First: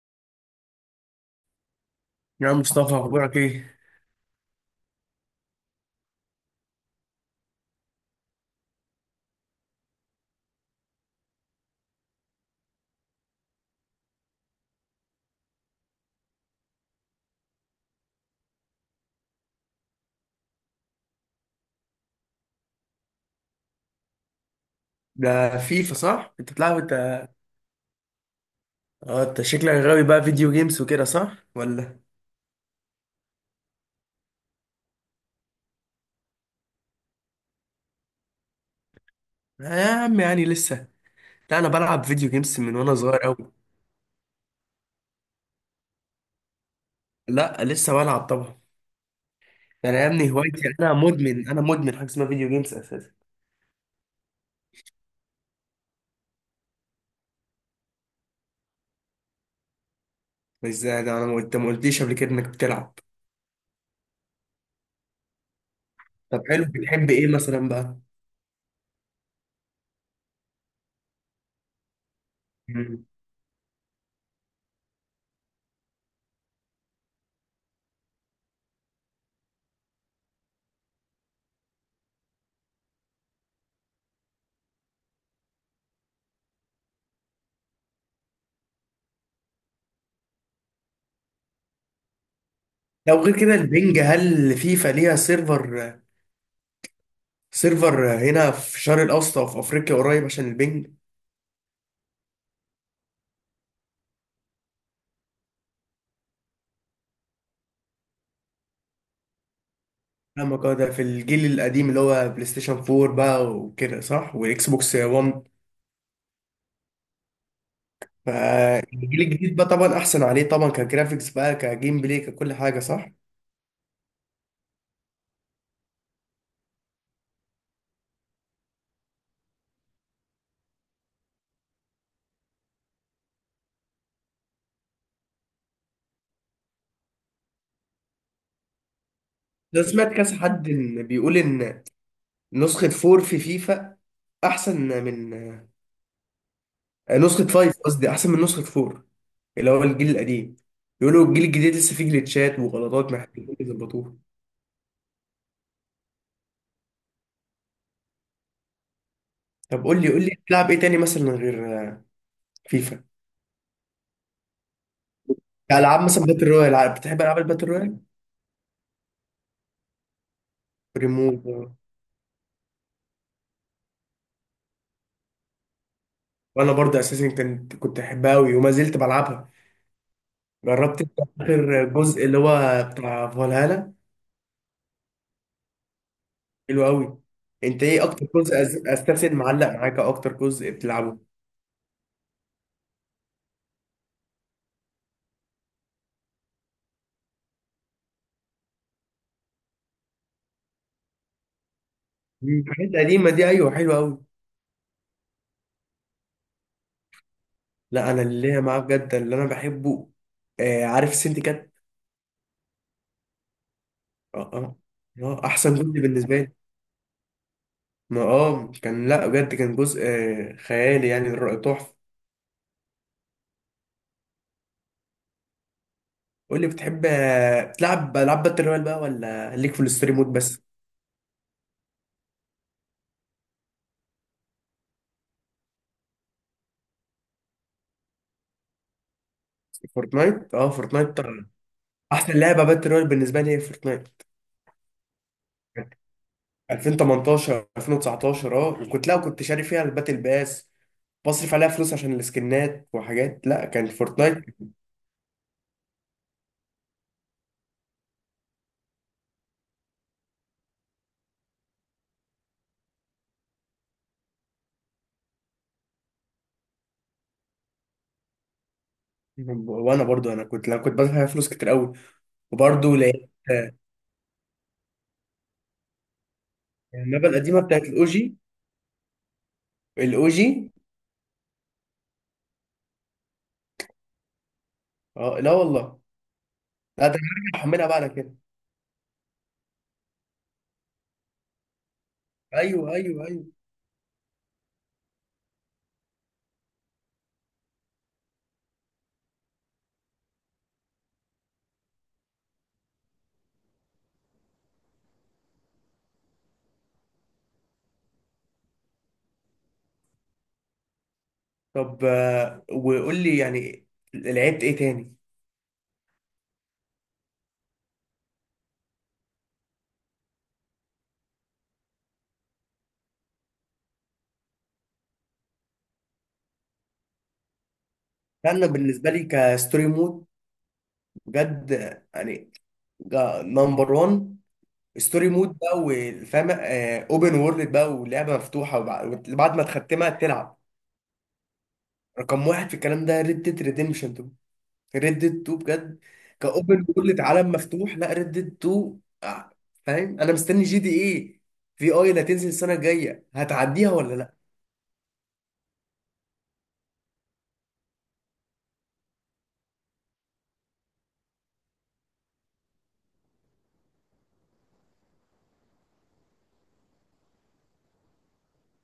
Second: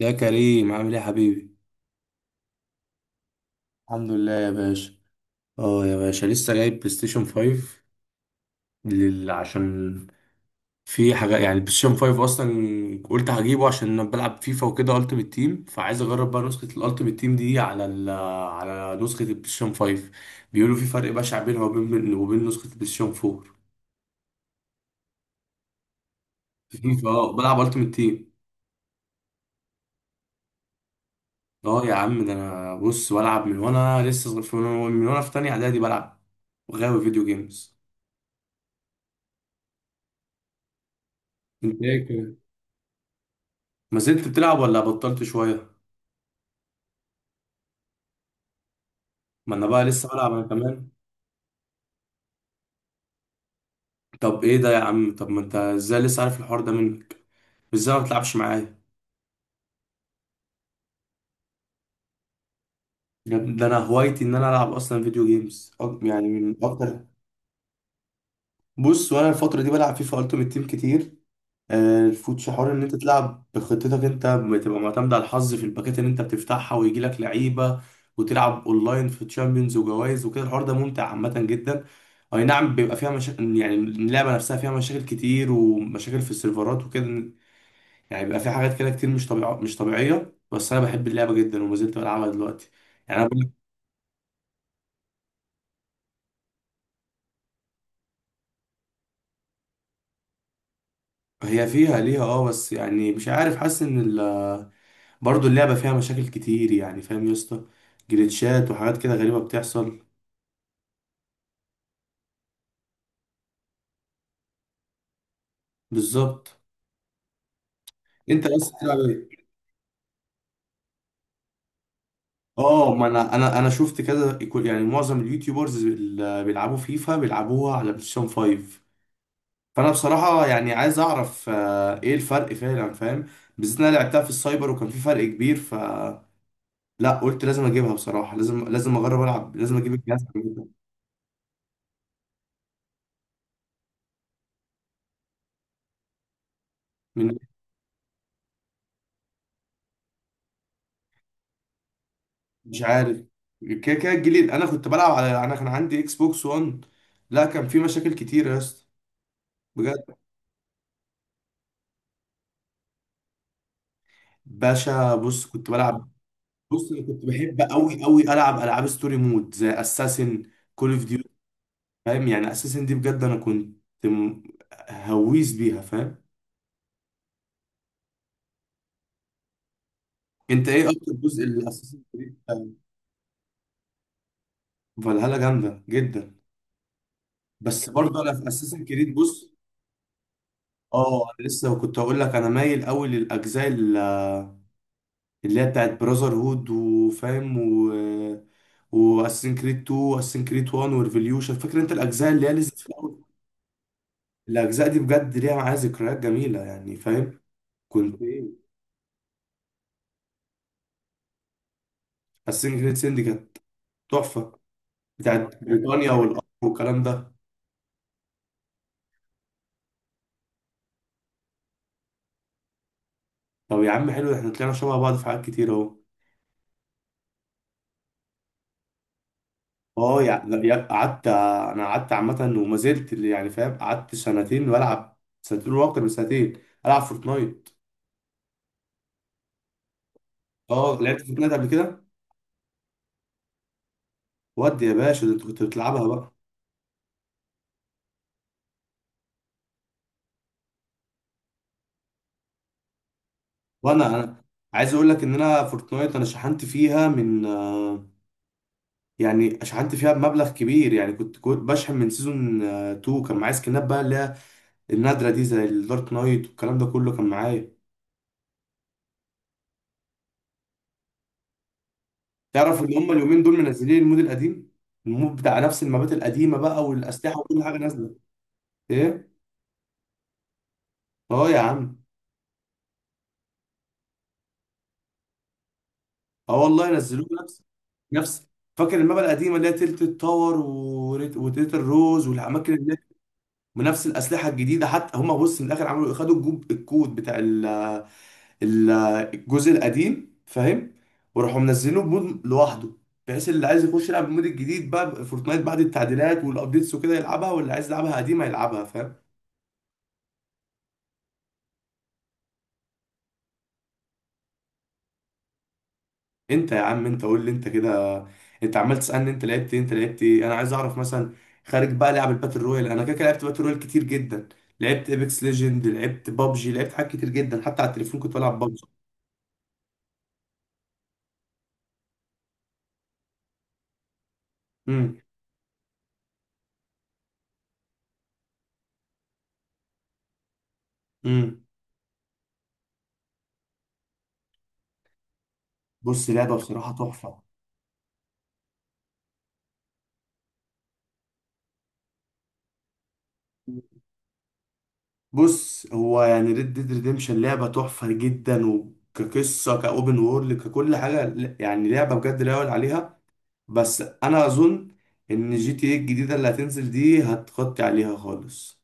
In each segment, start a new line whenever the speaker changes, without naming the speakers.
يا كريم، عامل ايه يا حبيبي؟
يا عم مصطفى اخبارك ايه؟
الحمد لله يا باشا. اه يا باشا، لسه جايب بلاي ستيشن 5 عشان في حاجه، يعني البلاي ستيشن 5 اصلا قلت هجيبه عشان انا بلعب فيفا وكده التيمت تيم، فعايز اجرب بقى نسخه الالتيمت تيم دي على على نسخه البلاي ستيشن 5. بيقولوا في فرق بشع بينها وبين نسخه البلاي ستيشن 4.
ده فيفا صح انت بتلعب
في
انت؟
فيفا اه بلعب التيمت تيم.
اه انت شكلك غاوي بقى فيديو جيمز وكده صح
اه يا
ولا؟
عم، ده انا بص بلعب من وانا لسه صغير، من وأنا في تانية اعدادي بلعب وغاوي فيديو جيمز.
آه يا عم يعني لسه. لا انا
انت
بلعب فيديو
ايه،
جيمز من وانا صغير قوي.
ما زلت بتلعب ولا بطلت شوية؟
لا لسه بلعب طبعا.
ما انا بقى
ده انا يا
لسه
ابني
بلعب انا
هوايتي،
كمان.
انا مدمن حاجه اسمها فيديو جيمز اساسا.
طب ايه ده يا عم؟ طب ما انت ازاي لسه عارف الحوار ده منك؟ ازاي ما بتلعبش معايا؟
مش زي ده، انا ما قلتليش قبل كده انك بتلعب؟
يا ابني ده انا هوايتي ان انا العب اصلا فيديو جيمز، يعني
طب
من
حلو،
اكتر.
بتحب ايه مثلا بقى؟
بص وانا الفترة دي بلعب فيفا التيمت تيم كتير. الفوتش، حوار ان انت
مم.
تلعب بخطتك، انت بتبقى معتمد على الحظ في الباكات اللي انت بتفتحها ويجي لك لعيبه، وتلعب اونلاين في تشامبيونز وجوائز وكده. الحوار ده ممتع عامه جدا. اي نعم، بيبقى فيها مشاكل، يعني اللعبه نفسها فيها مشاكل كتير ومشاكل في السيرفرات وكده. يعني بيبقى فيها حاجات كده كتير، مش طبيعيه مش طبيعيه، بس انا بحب اللعبه جدا وما زلت بلعبها دلوقتي. يعني
لو
انا بقول
غير كده
لك،
البنج، هل فيفا ليها سيرفر؟ سيرفر هنا في الشرق الاوسط او في افريقيا قريب عشان البنج.
هي فيها ليها اه، بس يعني مش عارف، حاسس ان برضه اللعبه فيها مشاكل كتير، يعني فاهم يا اسطى. جليتشات وحاجات كده غريبه بتحصل.
فاهمك، اه ده في الجيل القديم اللي هو بلاي ستيشن 4 بقى وكده صح، واكس بوكس 1.
بالظبط. انت بس بتلعب
فالجيل
ايه؟
الجديد بقى طبعا احسن عليه طبعا، كجرافيكس بقى، كجيم بلاي، ككل حاجه
اه ما
صح.
انا شفت كذا، يعني معظم اليوتيوبرز اللي بيلعبوا فيفا بيلعبوها على بلاي ستيشن 5. فانا بصراحه يعني عايز اعرف ايه الفرق فعلا، فاهم. بالذات إن انا لعبتها في السايبر وكان في فرق كبير. لا قلت لازم اجيبها بصراحه، لازم اجرب العب، لازم
لو
اجيب
سمعت
الجهاز
كذا
عامة.
حد إن بيقول ان نسخه 4 في فيفا احسن من
من
نسخه 5، قصدي احسن من نسخه 4، اللي هو الجيل القديم. بيقولوا الجيل الجديد لسه فيه جليتشات
مش
وغلطات
عارف.
محتاجين
كده كده
يظبطوها.
الجديد، انا كنت بلعب على انا كان عندي اكس بوكس 1. لا كان في مشاكل كتير يا اسطى،
طب قول
بجد.
لي قول لي بتلعب ايه تاني مثلا غير فيفا؟
باشا بص، كنت
العاب
بلعب.
مثلا باتل رويال،
بص انا
بتحب
كنت
العاب
بحب
الباتل رويال؟
قوي قوي العب العاب ستوري مود زي اساسن، كول اوف
ريمو.
ديوتي. فاهم، يعني اساسن دي بجد انا كنت م- هويس بيها، فاهم.
وانا برضه اساسا كنت احبها قوي وما زلت بلعبها.
انت ايه
جربت أنت
اكتر جزء
اخر
لاساسن
جزء
كريد؟
اللي هو بتاع فالهالا؟
فالهالا جامده جدا.
حلو قوي. انت
بس
ايه
برضه
اكتر
انا في
جزء
اساسن كريد،
استرسل
بص.
معلق معاك، أو اكتر جزء بتلعبه؟
اه انا لسه كنت هقول لك، انا مايل قوي للاجزاء اللي هي بتاعت براذر هود وفاهم، واساسن كريد 2 واساسن كريد 1 وريفوليوشن، فاكر انت الاجزاء اللي هي
مم،
لسه في
الحاجات
الاول.
القديمه دي، ايوه حلوه قوي.
الاجزاء دي بجد ليها معايا ذكريات جميله يعني، فاهم.
لا
كنت
انا اللي هي
ايه.
معاه بجد اللي انا بحبه، آه عارف سنتي كات؟
حاسين جريت سندي كانت
اه
تحفه،
اه.
بتاعت كانت
احسن جزء
بريطانيا جامدة
بالنسبه
والقمر
لي.
والكلام ده.
ما اه كان، لا بجد كان جزء خيالي يعني تحفه.
طب يا عم حلو، احنا طلعنا شبه بعض في حاجات كتير اهو.
قول لي بتحب تلعب العاب باتل رويال بقى ولا ليك في الستوري
اه
مود بس؟
لا، قعدت، انا قعدت عامه وما زلت اللي يعني، فاهم، قعدت سنتين بلعب، سنتين واكتر من سنتين العب فورتنايت.
فورتنايت اه
اه
فورتنايت
لعبت
طبعا.
فورتنايت قبل كده.
احسن لعبه باتل رويال بالنسبه لي هي فورتنايت
ودي يا باشا، ده انت كنت بتلعبها بقى.
2018 2019، اه وكنت، لا كنت شاري فيها الباتل باس بصرف عليها فلوس عشان السكنات وحاجات، لا كان
وانا
فورتنايت
انا عايز اقول لك ان انا فورتنايت انا شحنت فيها من يعني شحنت فيها بمبلغ كبير، يعني كنت بشحن من سيزون 2، كان معايا سكنات بقى اللي هي النادرة دي زي الدارك نايت والكلام ده كله كان معايا.
وانا برضو انا كنت، لا كنت بدفع فيها فلوس كتير قوي.
تعرف ان
وبرضو
هم
لقيت
اليومين دول منزلين المود القديم، المود بتاع نفس المابات القديمة بقى
المابا
والأسلحة
القديمه
وكل حاجة
بتاعت
نازلة.
الاوجي.
ايه؟
الاوجي.
اه يا عم.
اه لا والله.
اه والله،
لا ده انا
نزلوه
هرجع
نفس.
احملها بعد كده.
نفس، فاكر المابا القديمة اللي هي تلت التاور، وتلت الروز والأماكن
ايوه
اللي،
ايوه ايوه.
بنفس الأسلحة الجديدة. حتى هم بص من الآخر عملوا خدوا الكود بتاع ال- الجزء القديم، فاهم. وراحوا منزلينه بمود لوحده، بحيث اللي عايز يخش يلعب المود الجديد بقى فورتنايت بعد التعديلات والابديتس وكده يلعبها، واللي عايز يلعبها قديمه يلعبها، فاهم.
طب وقول لي يعني لعبت ايه تاني؟
انت يا عم، انت قول لي انت كده، انت عمال تسالني انت لعبت ايه، انت لعبت ايه. انا عايز اعرف مثلا، خارج بقى لعب الباتل رويال، انا كده كده لعبت باتل رويال كتير جدا، لعبت ايبكس ليجند، لعبت بابجي، لعبت حاجات كتير جدا، حتى على التليفون كنت بلعب
انا
بابجي.
بالنسبه لي كستوري مود بجد، يعني نمبر 1.
امم.
ستوري مود بقى والفاهم، اوبن وورلد بقى ولعبه مفتوحه، وبعد ما تختمها تلعب.
امم.
رقم واحد في الكلام ده ريد ديد ريديمشن 2، ريد ديد 2 بجد.
بص، لعبه
كاوبن
بصراحه
وورلد
تحفه.
عالم مفتوح، لا ريد ديد 2 فاهم؟ انا مستني جي دي ايه، في اي اللي هتنزل السنه الجايه، هتعديها ولا لا؟
بص هو يعني ريد ديد ريديمشن لعبة تحفة جدا، وكقصة، كأوبن وورلد، ككل حاجة يعني لعبة بجد لا يعلى عليها. بس أنا أظن إن جي تي إيه الجديدة اللي هتنزل دي هتغطي عليها خالص،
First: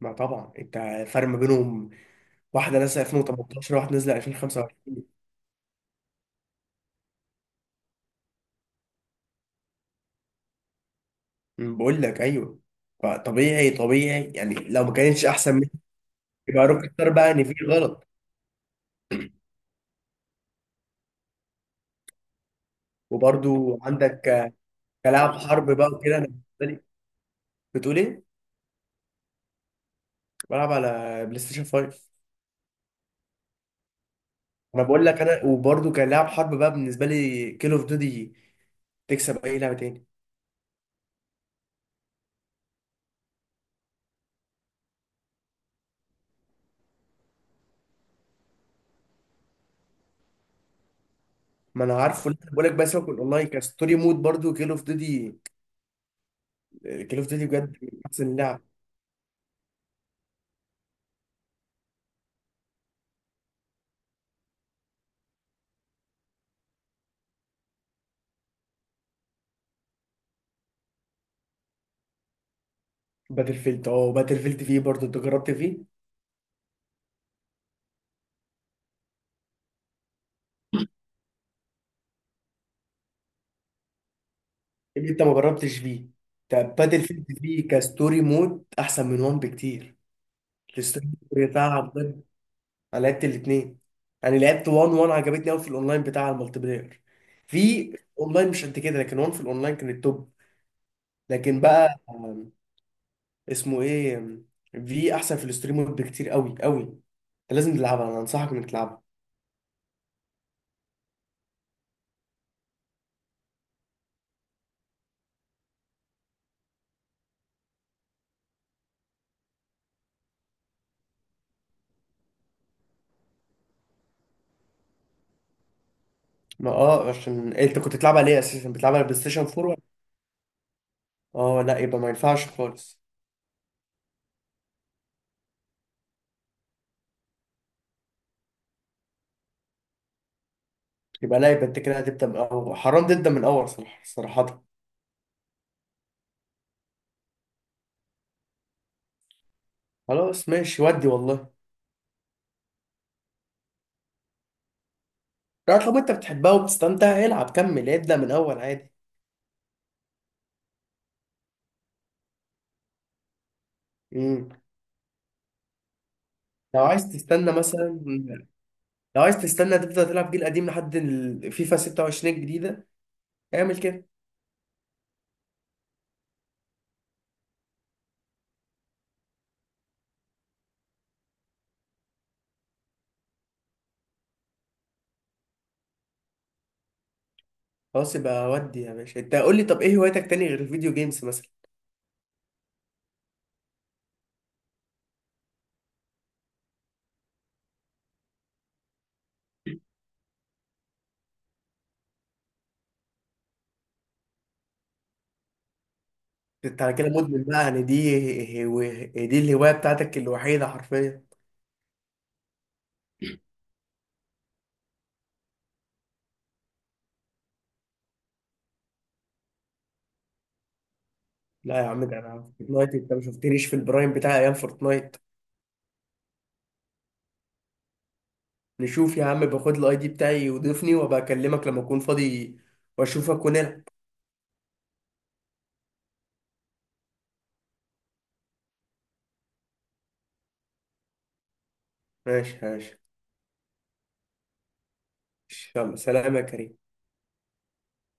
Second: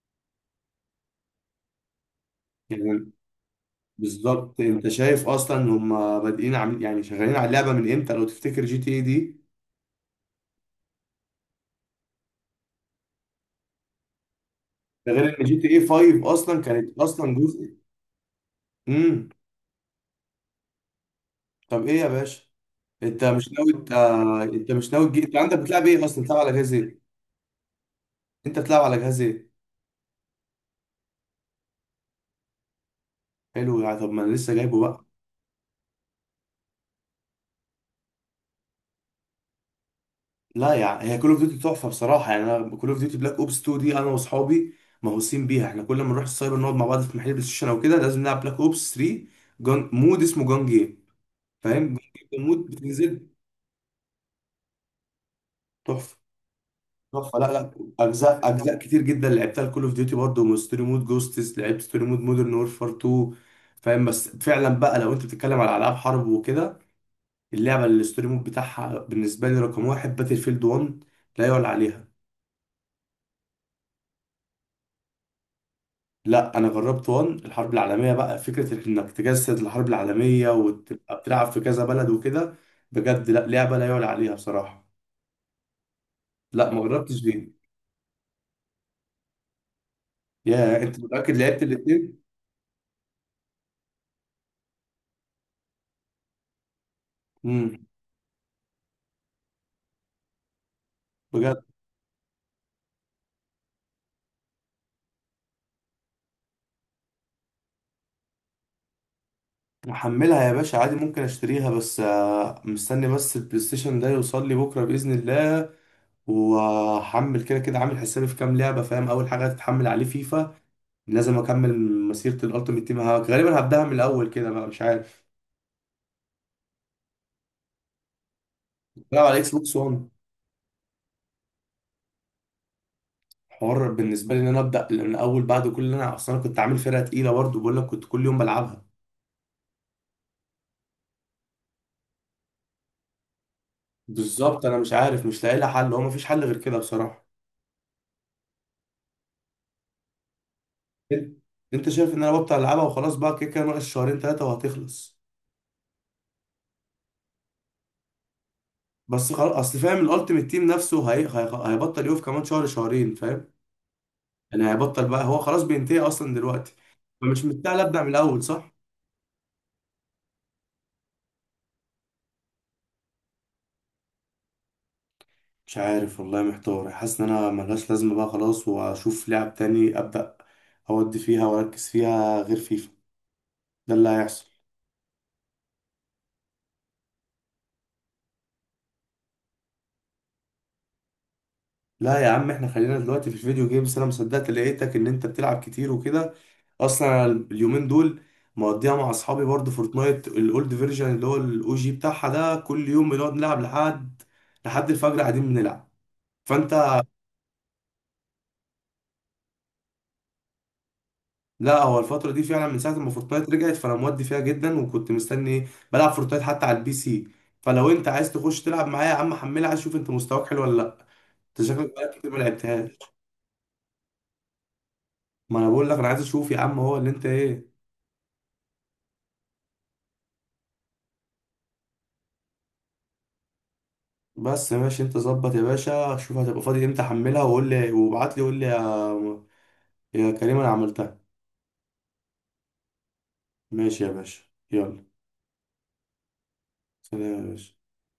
ما طبعا انت الفرق ما بينهم، واحده نازله
يعني.
2018 واحده نازله
بالظبط. أنت
2025.
شايف أصلا إن هما بادئين عاملين يعني شغالين على اللعبة من إمتى لو تفتكر جي تي إيه دي.
بقول لك ايوه. فطبيعي طبيعي يعني لو ما
ده
كانتش
غير إن جي
احسن
تي إيه 5 أصلا
يبقى روك
كانت
ستار بقى
أصلا
ان في
جزء.
غلط.
امم. طب إيه يا باشا؟ أنت مش ناوي،
وبرضو
أنت
عندك
أنت مش ناوي
كلاعب
أنت عندك
حرب
بتلعب
بقى
إيه
وكده،
أصلا؟
انا
بتلعب على
بالنسبه
جهاز
لي.
إيه؟
بتقول ايه؟
أنت بتلعب على جهاز إيه؟
بلعب على بلاي ستيشن 5.
حلو يعني، طب ما انا لسه جايبه
انا
بقى.
بقول لك انا، وبرضو كلاعب حرب بقى بالنسبه لي كيل اوف ديوتي تكسب اي لعبه تاني.
لا يعني هي كول اوف ديوتي تحفه بصراحه، يعني انا كول اوف ديوتي بلاك اوبس 2 دي، انا واصحابي مهووسين بيها، احنا كل ما نروح السايبر نقعد مع بعض في محل بلاي ستيشن او كده لازم نلعب بلاك اوبس 3. مود اسمه جان جيم، فاهم
ما انا
جان جيم
عارفه،
ده
لسه
مود
بقول لك، بس سيبك من
بتنزل.
الاونلاين، كستوري مود برضو كيل اوف ديوتي.
تحفه،
كيل اوف
تحفه.
ديوتي
لا، لا،
بجد من احسن
اجزاء
لعب.
اجزاء كتير جدا لعبتها الكول اوف ديوتي برضه ستوري مود جوستس، لعبت ستوري مود مودرن وورفار 2، فاهم. بس فعلا بقى لو انت بتتكلم على العاب حرب وكده، اللعبه اللي الستوري مود بتاعها بالنسبه لي رقم واحد باتل فيلد 1، لا يعلى عليها.
باتل فيلد، اه باتل فيلد فيه برضو انت، جربت فيه؟ إيه
لا انا جربت وان، الحرب العالميه بقى، فكره انك تجسد الحرب العالميه وتبقى بتلعب في كذا بلد وكده، بجد لا، لعبه لا يعلى عليها بصراحه.
اللي انت ما جربتش فيه؟
لا
طب
ما
باتل
جربتش
فيلد
دي.
فيه كستوري مود احسن من وان بكتير،
يا انت
الستوري
متاكد
مود
لعبت
بتاعها
الاثنين؟
بجد. انا لعبت الاثنين، انا لعبت 1، 1 عجبتني قوي في الاونلاين بتاع المالتي بلاير،
امم.
في اونلاين مش قد كده، لكن 1 في الاونلاين كان التوب. لكن
بجد.
بقى اسمه ايه؟ في احسن، في الستريم مود بكتير قوي قوي، انت لازم تلعبها، انا انصحك انك تلعبها.
محملها يا باشا عادي، ممكن اشتريها، بس مستني بس البلاي ستيشن ده يوصل لي بكره باذن الله، وهحمل كده كده، عامل حسابي في كام لعبه فاهم. اول حاجه هتتحمل عليه فيفا، لازم اكمل مسيره الالتيميت تيم، غالبا هبداها من الاول كده بقى، مش عارف.
ما اه عشان إيه، انت كنت بتلعبها ليه اساسا؟ بتلعبها على بلاي
بلعب على
ستيشن
اكس
4
بوكس.
ولا؟ اه لا يبقى ما ينفعش خالص.
حوار بالنسبه لي ان انا ابدا من اول بعد كل اللي انا اصلا، أنا كنت عامل فرقه تقيله برضه بقول لك، كنت كل يوم بلعبها.
يبقى لا يبقى انت كده هتبدا من اول، حرام تبدا من اول صراحه صراحه.
بالظبط، انا مش عارف مش لاقي لها حل، هو مفيش حل غير كده بصراحه.
خلاص ماشي، ودي
انت
والله.
أنت شايف ان انا ببطل العبها وخلاص بقى، كده كده ناقص شهرين ثلاثه وهتخلص.
لا طب انت بتحبها وبتستمتع، العب كمل، ابدا من اول عادي.
بس خلاص، اصل فاهم الالتيميت تيم نفسه هيبطل يقف كمان شهر شهرين، فاهم.
امم.
انا، هيبطل بقى، هو خلاص بينتهي اصلا دلوقتي.
لو عايز
فمش
تستنى
مستاهل
مثلا،
ابدا من الاول، صح؟
لو عايز تستنى تفضل تلعب جيل قديم لحد الفيفا 26 الجديدة، اعمل كده.
مش عارف والله، محتار، حاسس ان انا ملهاش لازمه بقى خلاص، واشوف لعب تاني ابدا اودي فيها واركز فيها غير فيفا. ده اللي هيحصل.
خلاص يبقى، ودي يا باشا، انت قول لي طب ايه هوايتك تاني غير الفيديو جيمز مثلا؟
لا يا عم، احنا خلينا دلوقتي في الفيديو جيمز، انا مصدقت لقيتك ان انت بتلعب كتير وكده. اصلا أنا اليومين دول مقضيها مع اصحابي برضه فورتنايت الاولد فيرجن اللي هو الاو جي بتاعها ده، كل يوم بنقعد نلعب لحد الفجر قاعدين بنلعب، فانت.
انت على كده مدمن بقى يعني، دي الهواية بتاعتك الوحيدة حرفيا.
لا هو الفترة دي فعلا من ساعة ما فورتنايت رجعت فانا مودي فيها جدا، وكنت مستني ايه، بلعب فورتنايت حتى على البي سي. فلو انت عايز تخش تلعب معايا يا عم، حملها شوف انت مستواك حلو ولا لا، انت
لا يا
شكلك
عم،
بقالك
ده
كتير ما
انا فورتنايت،
لعبتهاش.
انت ما شفتنيش في البرايم بتاع ايام فورتنايت.
ما انا بقول لك، انا عايز اشوف يا عم هو اللي انت ايه.
نشوف يا عم، باخد الاي دي بتاعي وضيفني وابقى اكلمك لما اكون فاضي واشوفك ونلعب.
بس ماشي، انت ظبط يا باشا، شوف هتبقى فاضي امتى، حملها وقول لي وابعت لي وقول لي يا كريم انا عملتها.
ماشي ماشي.
ماشي يا باشا. يلا،
يلا سلام يا كريم.
سلام يا باشا.